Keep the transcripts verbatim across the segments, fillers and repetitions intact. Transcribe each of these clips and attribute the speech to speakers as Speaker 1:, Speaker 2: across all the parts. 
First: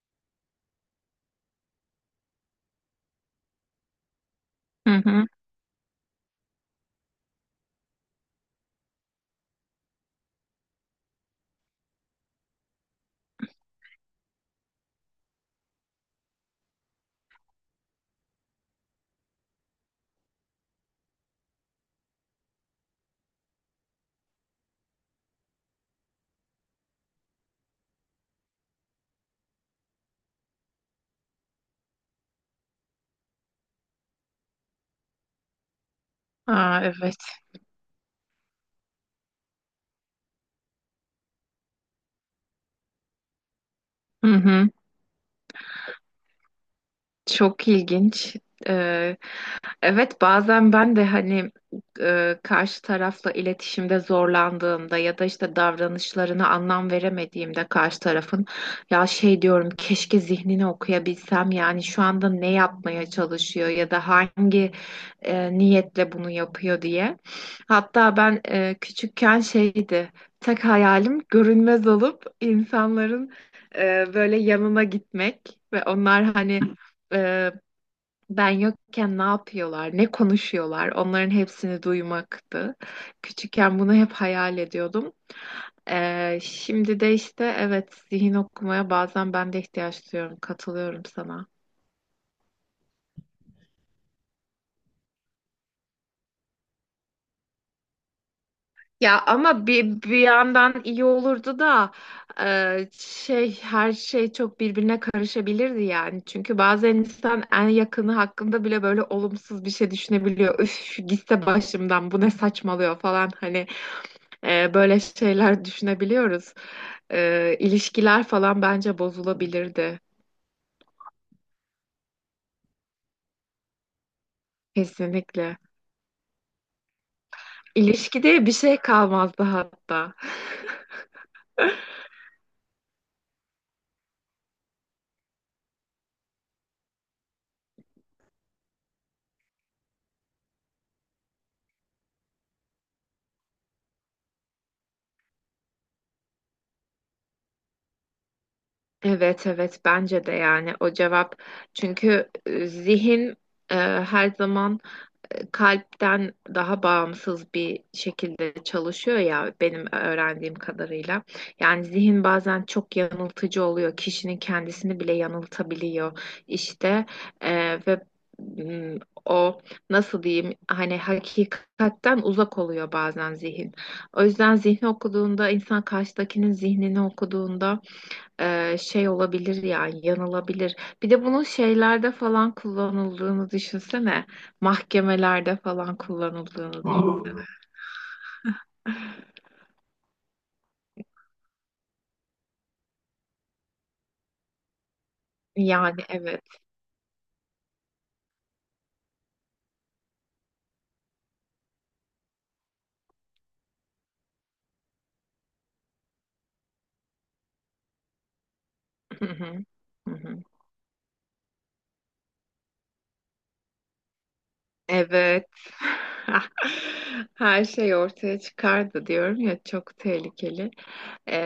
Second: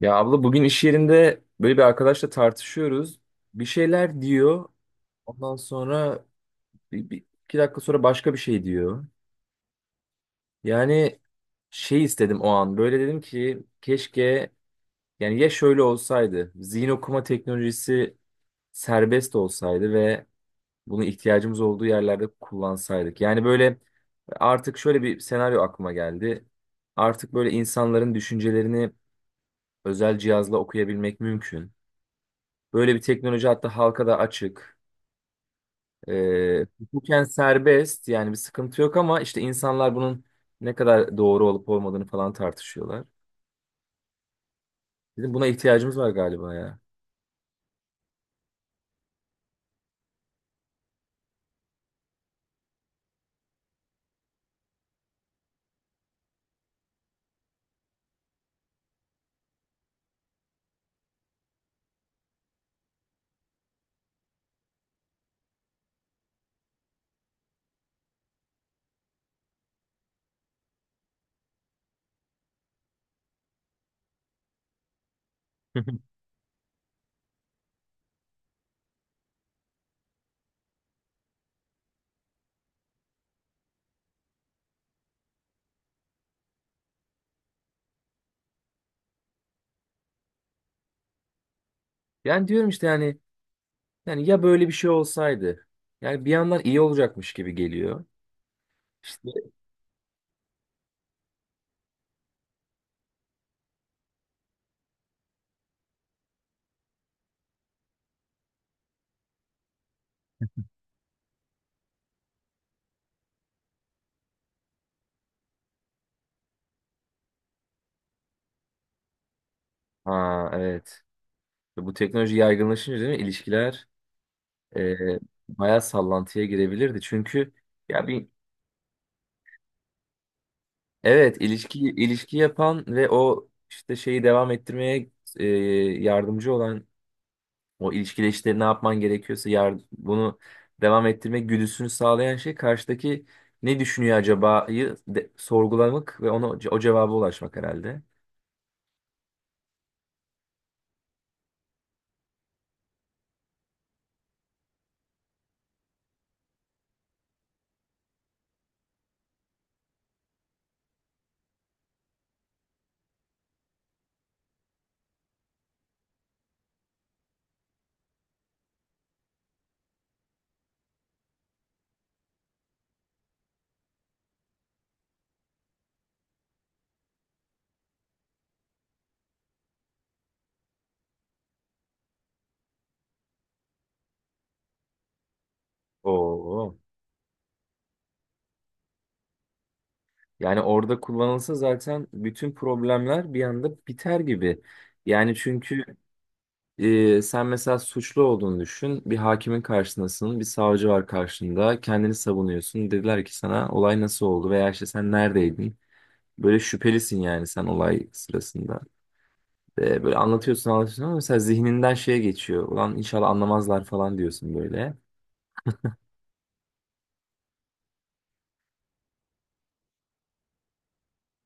Speaker 1: Ya abla bugün iş yerinde böyle bir arkadaşla tartışıyoruz. Bir şeyler diyor.
Speaker 2: Hı hı.
Speaker 1: Ondan sonra bir, bir- iki dakika sonra başka bir şey diyor. Yani şey istedim o an. Böyle dedim ki keşke yani ya şöyle olsaydı. Zihin okuma teknolojisi serbest olsaydı ve bunu ihtiyacımız olduğu yerlerde kullansaydık. Yani böyle artık şöyle bir senaryo aklıma geldi. Artık böyle insanların düşüncelerini özel cihazla okuyabilmek mümkün. Böyle bir teknoloji hatta halka da açık. Ee,
Speaker 2: Aa, evet.
Speaker 1: hukuken serbest, yani bir sıkıntı yok, ama işte insanlar bunun ne kadar doğru olup olmadığını falan tartışıyorlar.
Speaker 2: Hı hı.
Speaker 1: Dedim buna ihtiyacımız var galiba ya.
Speaker 2: Çok ilginç. Ee, Evet, bazen ben de hani e, karşı tarafla iletişimde zorlandığımda ya da işte davranışlarına anlam veremediğimde karşı tarafın ya şey diyorum keşke zihnini okuyabilsem, yani şu anda ne yapmaya çalışıyor ya da hangi e, niyetle bunu yapıyor diye. Hatta ben e, küçükken şeydi, tek hayalim görünmez olup insanların e, böyle yanına gitmek ve onlar hani e, ben yokken ne yapıyorlar, ne konuşuyorlar, onların hepsini duymaktı. Küçükken bunu hep hayal ediyordum. Ee, şimdi de işte evet, zihin okumaya bazen ben de ihtiyaç duyuyorum, katılıyorum sana.
Speaker 1: Yani diyorum işte yani yani ya böyle bir şey olsaydı. Yani bir yandan iyi olacakmış gibi geliyor.
Speaker 2: Ya
Speaker 1: İşte,
Speaker 2: ama bir, bir yandan iyi olurdu da e, şey, her şey çok birbirine karışabilirdi yani. Çünkü bazen insan en yakını hakkında bile böyle olumsuz bir şey düşünebiliyor. Üf, gitse başımdan, bu ne saçmalıyor falan hani. Ee, böyle şeyler düşünebiliyoruz. Ee, ilişkiler falan bence bozulabilirdi.
Speaker 1: ha, evet. Bu teknoloji yaygınlaşınca, değil mi? İlişkiler e,
Speaker 2: Kesinlikle.
Speaker 1: bayağı sallantıya girebilirdi. Çünkü ya bir
Speaker 2: İlişkide bir şey kalmazdı hatta.
Speaker 1: evet, ilişki ilişki yapan ve o işte şeyi devam ettirmeye e, yardımcı olan, o ilişkide işte ne yapman gerekiyorsa yar- bunu devam ettirme güdüsünü sağlayan şey karşıdaki ne düşünüyor acaba'yı de- sorgulamak ve ona o cevaba ulaşmak herhalde.
Speaker 2: Evet, evet, bence de yani o cevap. Çünkü e, zihin e, her zaman kalpten daha bağımsız bir şekilde çalışıyor ya, benim öğrendiğim kadarıyla. Yani zihin bazen çok yanıltıcı oluyor. Kişinin kendisini bile yanıltabiliyor işte. Ee, ve mm, o, nasıl diyeyim, hani hakikatten uzak oluyor bazen zihin. O yüzden zihni okuduğunda, insan karşıdakinin zihnini okuduğunda, e, şey olabilir yani yanılabilir. Bir de bunun şeylerde falan kullanıldığını düşünsene. Mahkemelerde falan
Speaker 1: Oo.
Speaker 2: kullanıldığını düşünsene.
Speaker 1: Yani orada kullanılsa zaten bütün problemler bir anda biter gibi. Yani çünkü
Speaker 2: Yani evet.
Speaker 1: Ee, sen mesela suçlu olduğunu düşün. Bir hakimin karşısındasın, bir savcı var karşında. Kendini savunuyorsun. Dediler ki sana olay nasıl oldu veya işte sen neredeydin? Böyle şüphelisin yani sen olay sırasında.
Speaker 2: Hı hı.
Speaker 1: Ee,
Speaker 2: Hı
Speaker 1: böyle
Speaker 2: hı.
Speaker 1: anlatıyorsun anlatıyorsun ama mesela zihninden şeye geçiyor. Ulan inşallah anlamazlar falan diyorsun böyle.
Speaker 2: Evet. Her şey ortaya çıkardı diyorum ya, çok tehlikeli. Ee,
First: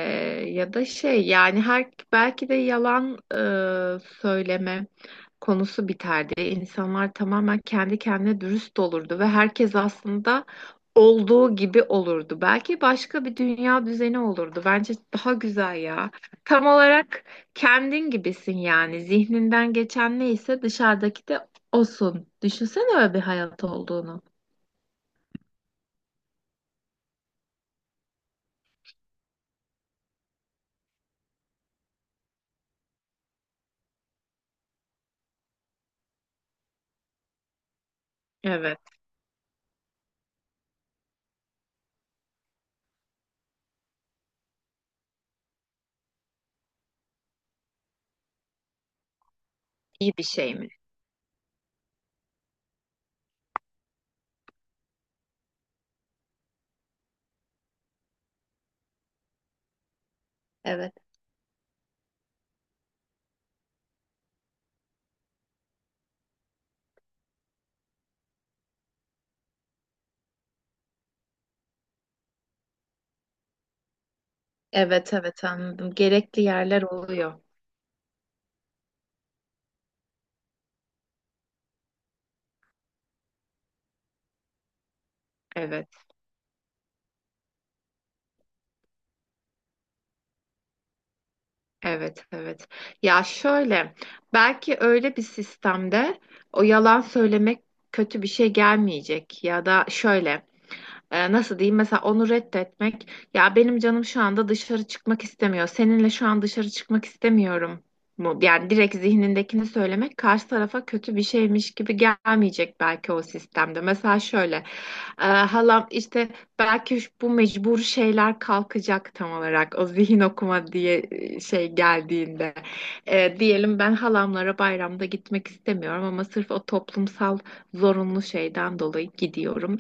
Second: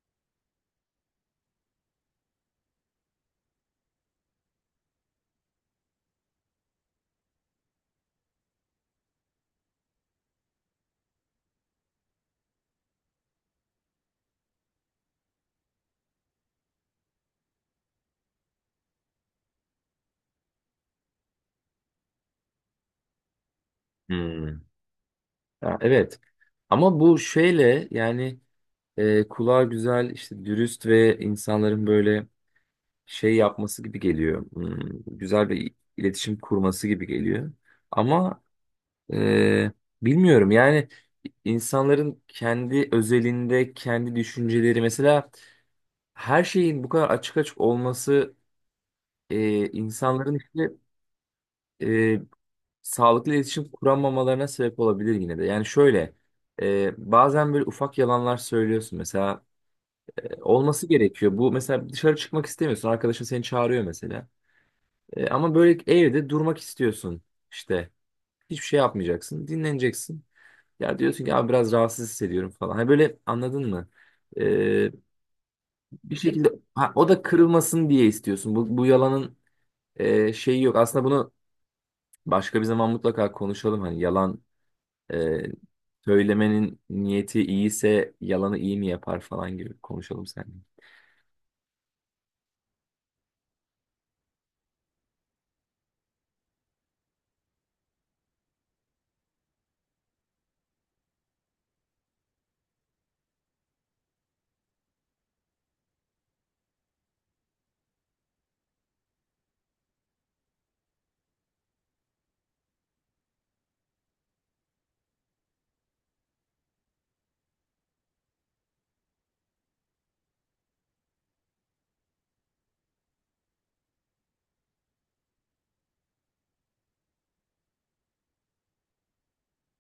Speaker 2: ya da şey, yani her, belki de yalan e, söyleme konusu biterdi. İnsanlar tamamen kendi kendine dürüst olurdu ve herkes aslında olduğu gibi olurdu. Belki başka bir dünya düzeni olurdu. Bence daha güzel ya. Tam olarak kendin gibisin yani. Zihninden geçen neyse, dışarıdaki de olsun. Düşünsene öyle bir hayat olduğunu.
Speaker 1: Hmm. Ya, evet. Ama bu şeyle yani e, kulağa güzel, işte dürüst ve insanların böyle şey yapması gibi geliyor. Hmm, güzel bir iletişim kurması gibi geliyor. Ama
Speaker 2: Evet.
Speaker 1: e, bilmiyorum yani, insanların kendi özelinde kendi düşünceleri mesela, her şeyin bu kadar açık açık olması e,
Speaker 2: İyi bir
Speaker 1: insanların
Speaker 2: şey mi?
Speaker 1: işte e, sağlıklı iletişim kuramamalarına sebep olabilir yine de. Yani şöyle, e, bazen böyle ufak yalanlar söylüyorsun mesela, e, olması
Speaker 2: Evet.
Speaker 1: gerekiyor. Bu mesela, dışarı çıkmak istemiyorsun, arkadaşın seni çağırıyor mesela. E, ama böyle evde durmak istiyorsun işte. Hiçbir şey yapmayacaksın. Dinleneceksin. Ya diyorsun ki abi, biraz rahatsız hissediyorum falan. Hani, böyle anladın mı? E,
Speaker 2: Evet, evet anladım.
Speaker 1: Bir
Speaker 2: Gerekli
Speaker 1: şekilde,
Speaker 2: yerler
Speaker 1: ha, o da
Speaker 2: oluyor.
Speaker 1: kırılmasın diye istiyorsun. Bu, bu yalanın e, şeyi yok. Aslında bunu başka bir zaman mutlaka konuşalım. Hani, yalan e,
Speaker 2: Evet,
Speaker 1: söylemenin niyeti iyiyse yalanı iyi mi yapar falan gibi konuşalım seninle.
Speaker 2: evet, evet. Ya şöyle, belki öyle bir sistemde o yalan söylemek kötü bir şey gelmeyecek, ya da şöyle e, nasıl diyeyim, mesela onu reddetmek, ya benim canım şu anda dışarı çıkmak istemiyor, seninle şu an dışarı çıkmak istemiyorum mu, yani direkt zihnindekini söylemek karşı tarafa kötü bir şeymiş gibi gelmeyecek belki o sistemde. Mesela şöyle e, halam işte, belki şu- bu mecbur şeyler kalkacak tam olarak, o zihin okuma diye e, şey geldiğinde. E, diyelim ben halamlara bayramda gitmek istemiyorum ama sırf o toplumsal zorunlu şeyden dolayı gidiyorum.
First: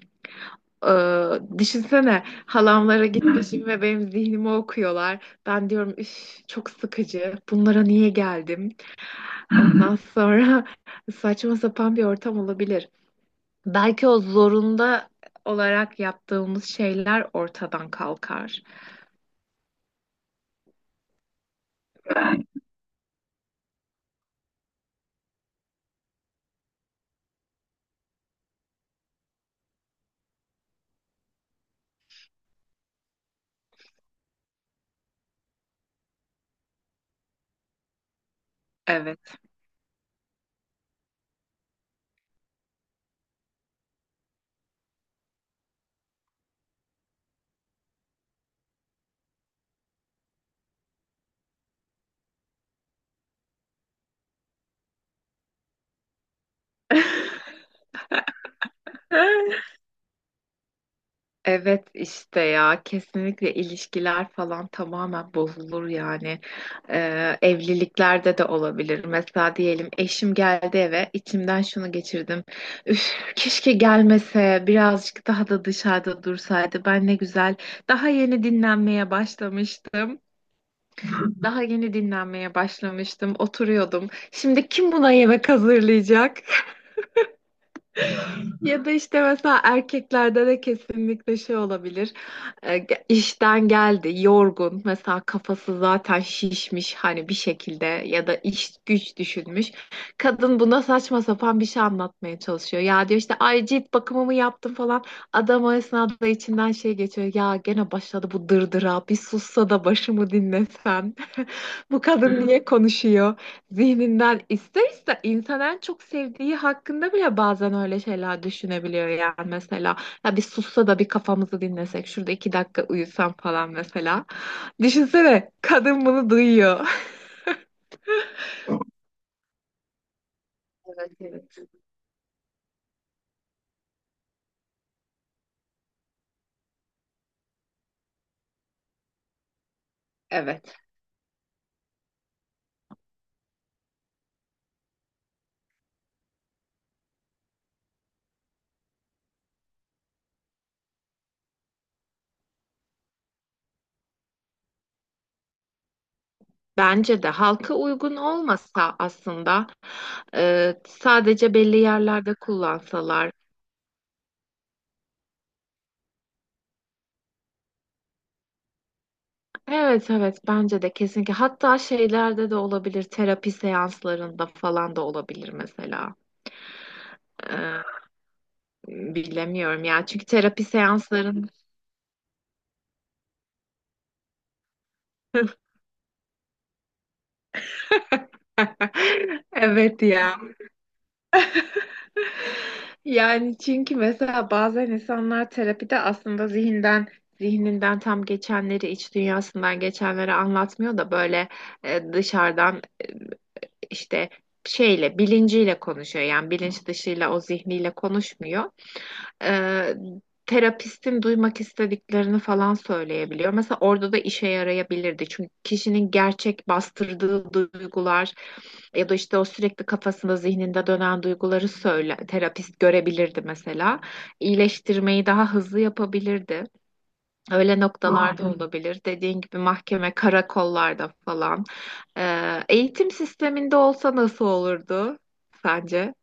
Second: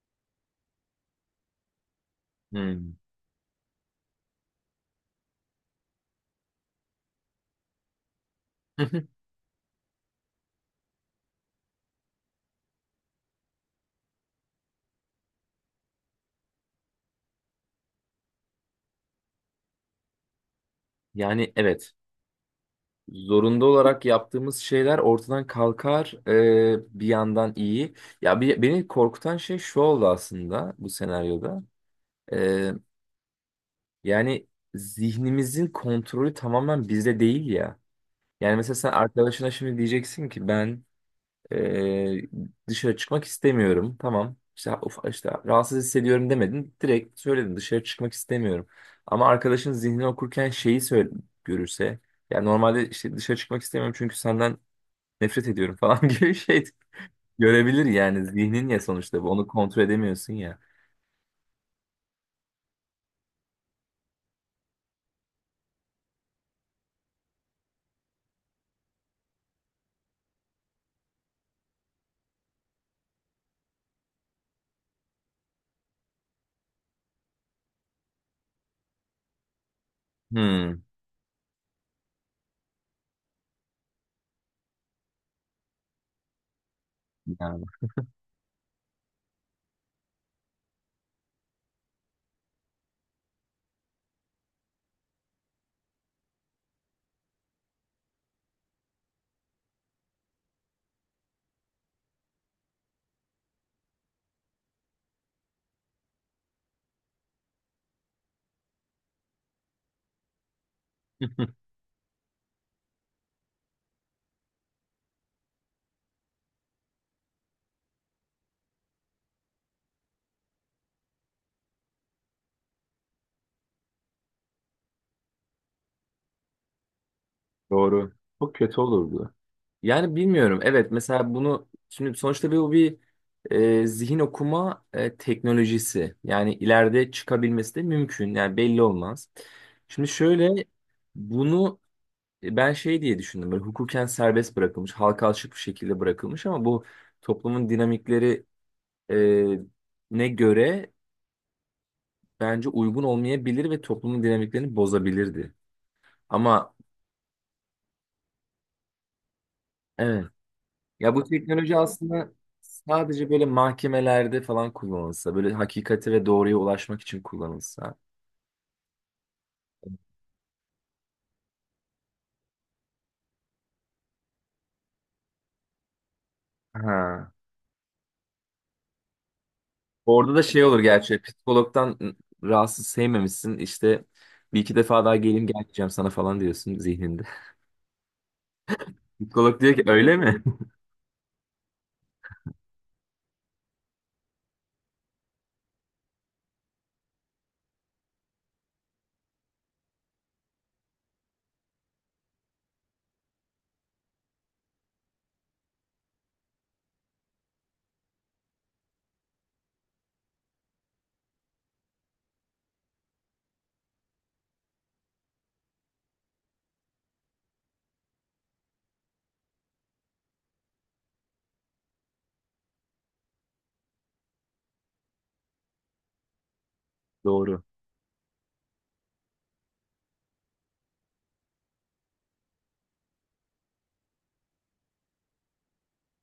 Speaker 2: Ee, düşünsene
Speaker 1: Hmm.
Speaker 2: halamlara gitmişim ve benim zihnimi okuyorlar. Ben diyorum üf, çok sıkıcı. Bunlara niye geldim? Ondan sonra saçma sapan bir ortam olabilir. Belki o zorunda olarak yaptığımız şeyler ortadan kalkar.
Speaker 1: Yani, evet. Zorunda olarak yaptığımız şeyler ortadan kalkar, e, bir yandan iyi. Ya bir, beni korkutan şey şu oldu aslında bu senaryoda. E, Yani zihnimizin kontrolü tamamen bizde değil ya. Yani mesela, sen
Speaker 2: Evet.
Speaker 1: arkadaşına şimdi diyeceksin ki ben e, dışarı çıkmak istemiyorum. Tamam işte, of, işte rahatsız hissediyorum demedin. Direkt söyledin, dışarı çıkmak istemiyorum. Ama arkadaşın zihnini okurken şeyi söyle, görürse. Yani normalde, işte dışarı çıkmak istemiyorum çünkü senden nefret ediyorum falan gibi bir şey görebilir yani. Zihnin ya, sonuçta bu, onu kontrol edemiyorsun ya.
Speaker 2: Evet işte, ya kesinlikle ilişkiler falan tamamen bozulur yani. Ee, evliliklerde de olabilir. Mesela diyelim eşim geldi eve, içimden şunu geçirdim, üf keşke gelmese, birazcık daha da dışarıda dursaydı, ben ne güzel daha yeni dinlenmeye başlamıştım,
Speaker 1: Hmm,
Speaker 2: daha yeni dinlenmeye başlamıştım, oturuyordum, şimdi kim buna yemek hazırlayacak.
Speaker 1: yani.
Speaker 2: Ya da işte mesela erkeklerde de kesinlikle şey olabilir. E, ge- işten geldi, yorgun. Mesela kafası zaten şişmiş hani bir şekilde, ya da iş güç düşünmüş. Kadın buna saçma sapan bir şey anlatmaya çalışıyor. Ya, diyor işte, ay cilt bakımımı yaptım falan. Adam o esnada içinden şey geçiyor. Ya gene başladı bu dırdıra. Bir sussa da başımı dinlesen. Bu kadın niye konuşuyor? Zihninden ister ister insan en çok sevdiği hakkında bile bazen öyle şeyler düşünebiliyor yani mesela. Ya bir sussa da bir kafamızı dinlesek, şurada iki dakika uyusam falan mesela. Düşünsene kadın bunu duyuyor.
Speaker 1: Doğru. Çok kötü olurdu. Yani bilmiyorum. Evet,
Speaker 2: Evet,
Speaker 1: mesela
Speaker 2: evet.
Speaker 1: bunu şimdi, sonuçta bir, bu bir e, zihin okuma e, teknolojisi. Yani ileride çıkabilmesi de mümkün. Yani belli olmaz. Şimdi şöyle,
Speaker 2: Evet.
Speaker 1: bunu e, ben şey diye düşündüm. Böyle hukuken serbest bırakılmış, halka açık bir şekilde bırakılmış, ama bu toplumun dinamikleri e, ne göre bence uygun olmayabilir ve toplumun dinamiklerini bozabilirdi. Ama
Speaker 2: Bence de halka uygun olmasa, aslında
Speaker 1: evet.
Speaker 2: e,
Speaker 1: Ya, bu
Speaker 2: sadece
Speaker 1: teknoloji
Speaker 2: belli
Speaker 1: aslında
Speaker 2: yerlerde
Speaker 1: sadece
Speaker 2: kullansalar.
Speaker 1: böyle mahkemelerde falan kullanılsa, böyle hakikati ve doğruya ulaşmak için kullanılsa.
Speaker 2: Evet, evet, bence de kesinlikle. Hatta şeylerde de olabilir. Terapi seanslarında falan da olabilir mesela.
Speaker 1: Ha.
Speaker 2: Ee, bilemiyorum ya. Çünkü
Speaker 1: Orada da şey
Speaker 2: terapi
Speaker 1: olur gerçi,
Speaker 2: seansların.
Speaker 1: psikologdan rahatsız, sevmemişsin, işte bir iki defa daha geleyim, gelmeyeceğim sana falan diyorsun zihninde. Psikolog diyor ki
Speaker 2: Evet
Speaker 1: öyle
Speaker 2: ya.
Speaker 1: mi?
Speaker 2: Yani çünkü mesela bazen insanlar terapide aslında zihinden zihninden tam geçenleri, iç dünyasından geçenleri anlatmıyor da böyle e, dışarıdan e, işte şeyle, bilinciyle konuşuyor. Yani bilinç dışıyla, o zihniyle konuşmuyor. e, terapistin duymak istediklerini falan söyleyebiliyor. Mesela orada da işe yarayabilirdi. Çünkü kişinin gerçek bastırdığı duygular ya da işte o sürekli kafasında, zihninde dönen duyguları söyle, terapist görebilirdi mesela. İyileştirmeyi daha hızlı yapabilirdi.
Speaker 1: Doğru.
Speaker 2: Öyle noktalarda aynen olabilir. Dediğin gibi mahkeme, karakollarda falan. E, eğitim sisteminde olsa nasıl olurdu sence?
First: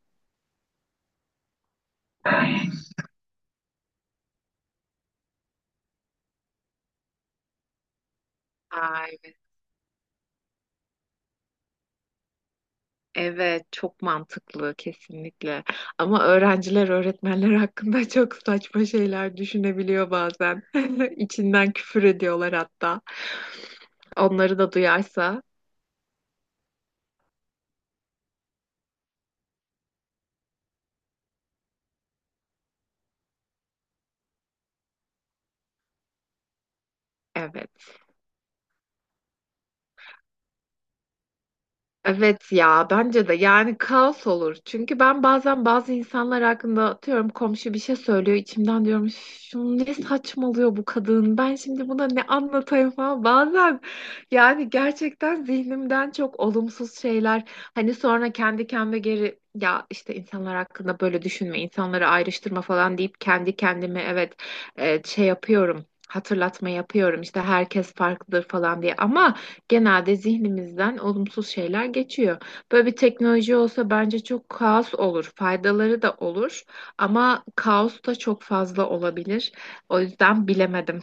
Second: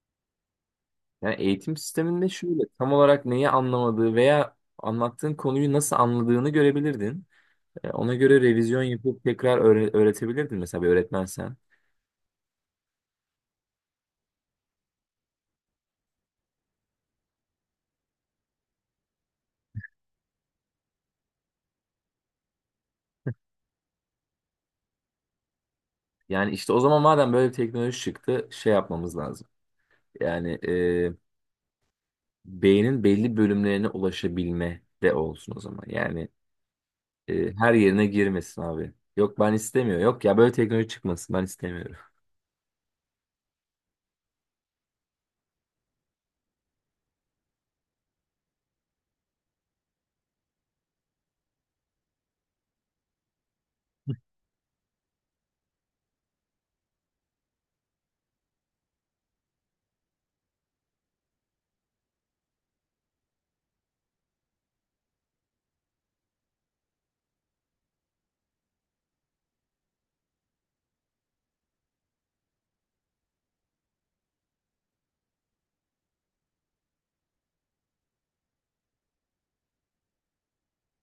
Speaker 1: Yani eğitim sisteminde şöyle, tam olarak neyi anlamadığı veya anlattığın konuyu nasıl anladığını görebilirdin. Ya ona göre revizyon
Speaker 2: Ay.
Speaker 1: yapıp tekrar öğre- öğretebilirdin mesela, bir öğretmensen.
Speaker 2: Evet, çok mantıklı kesinlikle. Ama öğrenciler öğretmenler hakkında çok saçma şeyler düşünebiliyor bazen. İçinden küfür ediyorlar hatta. Onları da duyarsa,
Speaker 1: Yani işte, o zaman madem böyle bir teknoloji çıktı, şey yapmamız lazım. Yani e, beynin belli bölümlerine ulaşabilme de olsun o zaman. Yani e,
Speaker 2: evet.
Speaker 1: her yerine girmesin abi. Yok, ben istemiyorum. Yok ya, böyle teknoloji çıkmasın, ben istemiyorum.
Speaker 2: Evet ya, bence de yani kaos olur. Çünkü ben bazen bazı insanlar hakkında, atıyorum komşu bir şey söylüyor, içimden diyorum "Üf, şunu ne saçmalıyor bu kadın, ben şimdi buna ne anlatayım" falan. Bazen yani gerçekten zihnimden çok olumsuz şeyler, hani sonra kendi kendime geri, ya işte insanlar hakkında böyle düşünme, insanları ayrıştırma falan deyip kendi kendime, evet, e, şey yapıyorum, hatırlatma yapıyorum işte, herkes farklıdır falan diye. Ama genelde zihnimizden olumsuz şeyler geçiyor. Böyle bir teknoloji olsa bence çok kaos olur. Faydaları da olur ama kaos da çok fazla olabilir. O yüzden bilemedim.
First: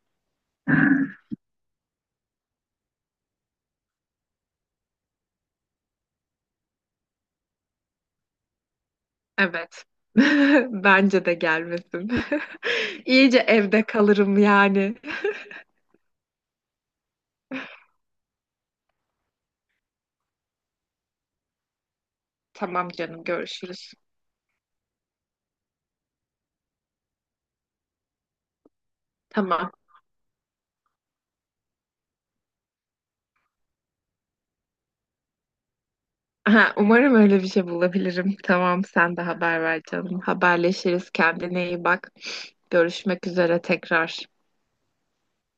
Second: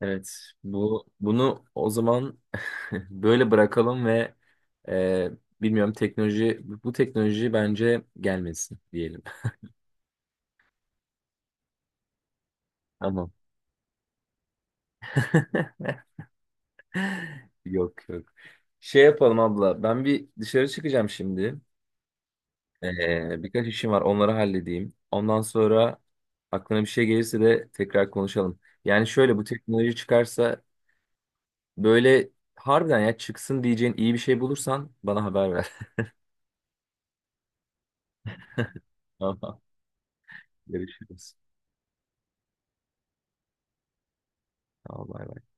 Speaker 1: Evet, bu bunu o zaman böyle bırakalım ve e, bilmiyorum, teknoloji, bu teknoloji bence gelmesin diyelim.
Speaker 2: Evet. Bence de gelmesin.
Speaker 1: Tamam.
Speaker 2: İyice evde kalırım yani.
Speaker 1: Yok, yok. Şey yapalım abla. Ben bir dışarı çıkacağım şimdi.
Speaker 2: Tamam canım,
Speaker 1: Ee, birkaç işim
Speaker 2: görüşürüz.
Speaker 1: var. Onları halledeyim. Ondan sonra aklına bir şey gelirse de tekrar konuşalım. Yani şöyle, bu
Speaker 2: Tamam.
Speaker 1: teknoloji çıkarsa böyle, harbiden ya çıksın diyeceğin iyi bir şey bulursan bana haber ver.
Speaker 2: Aha, umarım öyle bir şey bulabilirim. Tamam, sen de
Speaker 1: Tamam.
Speaker 2: haber ver canım. Haberleşiriz.
Speaker 1: Görüşürüz.
Speaker 2: Kendine iyi bak. Görüşmek üzere tekrar.
Speaker 1: Tamam. Bay bay.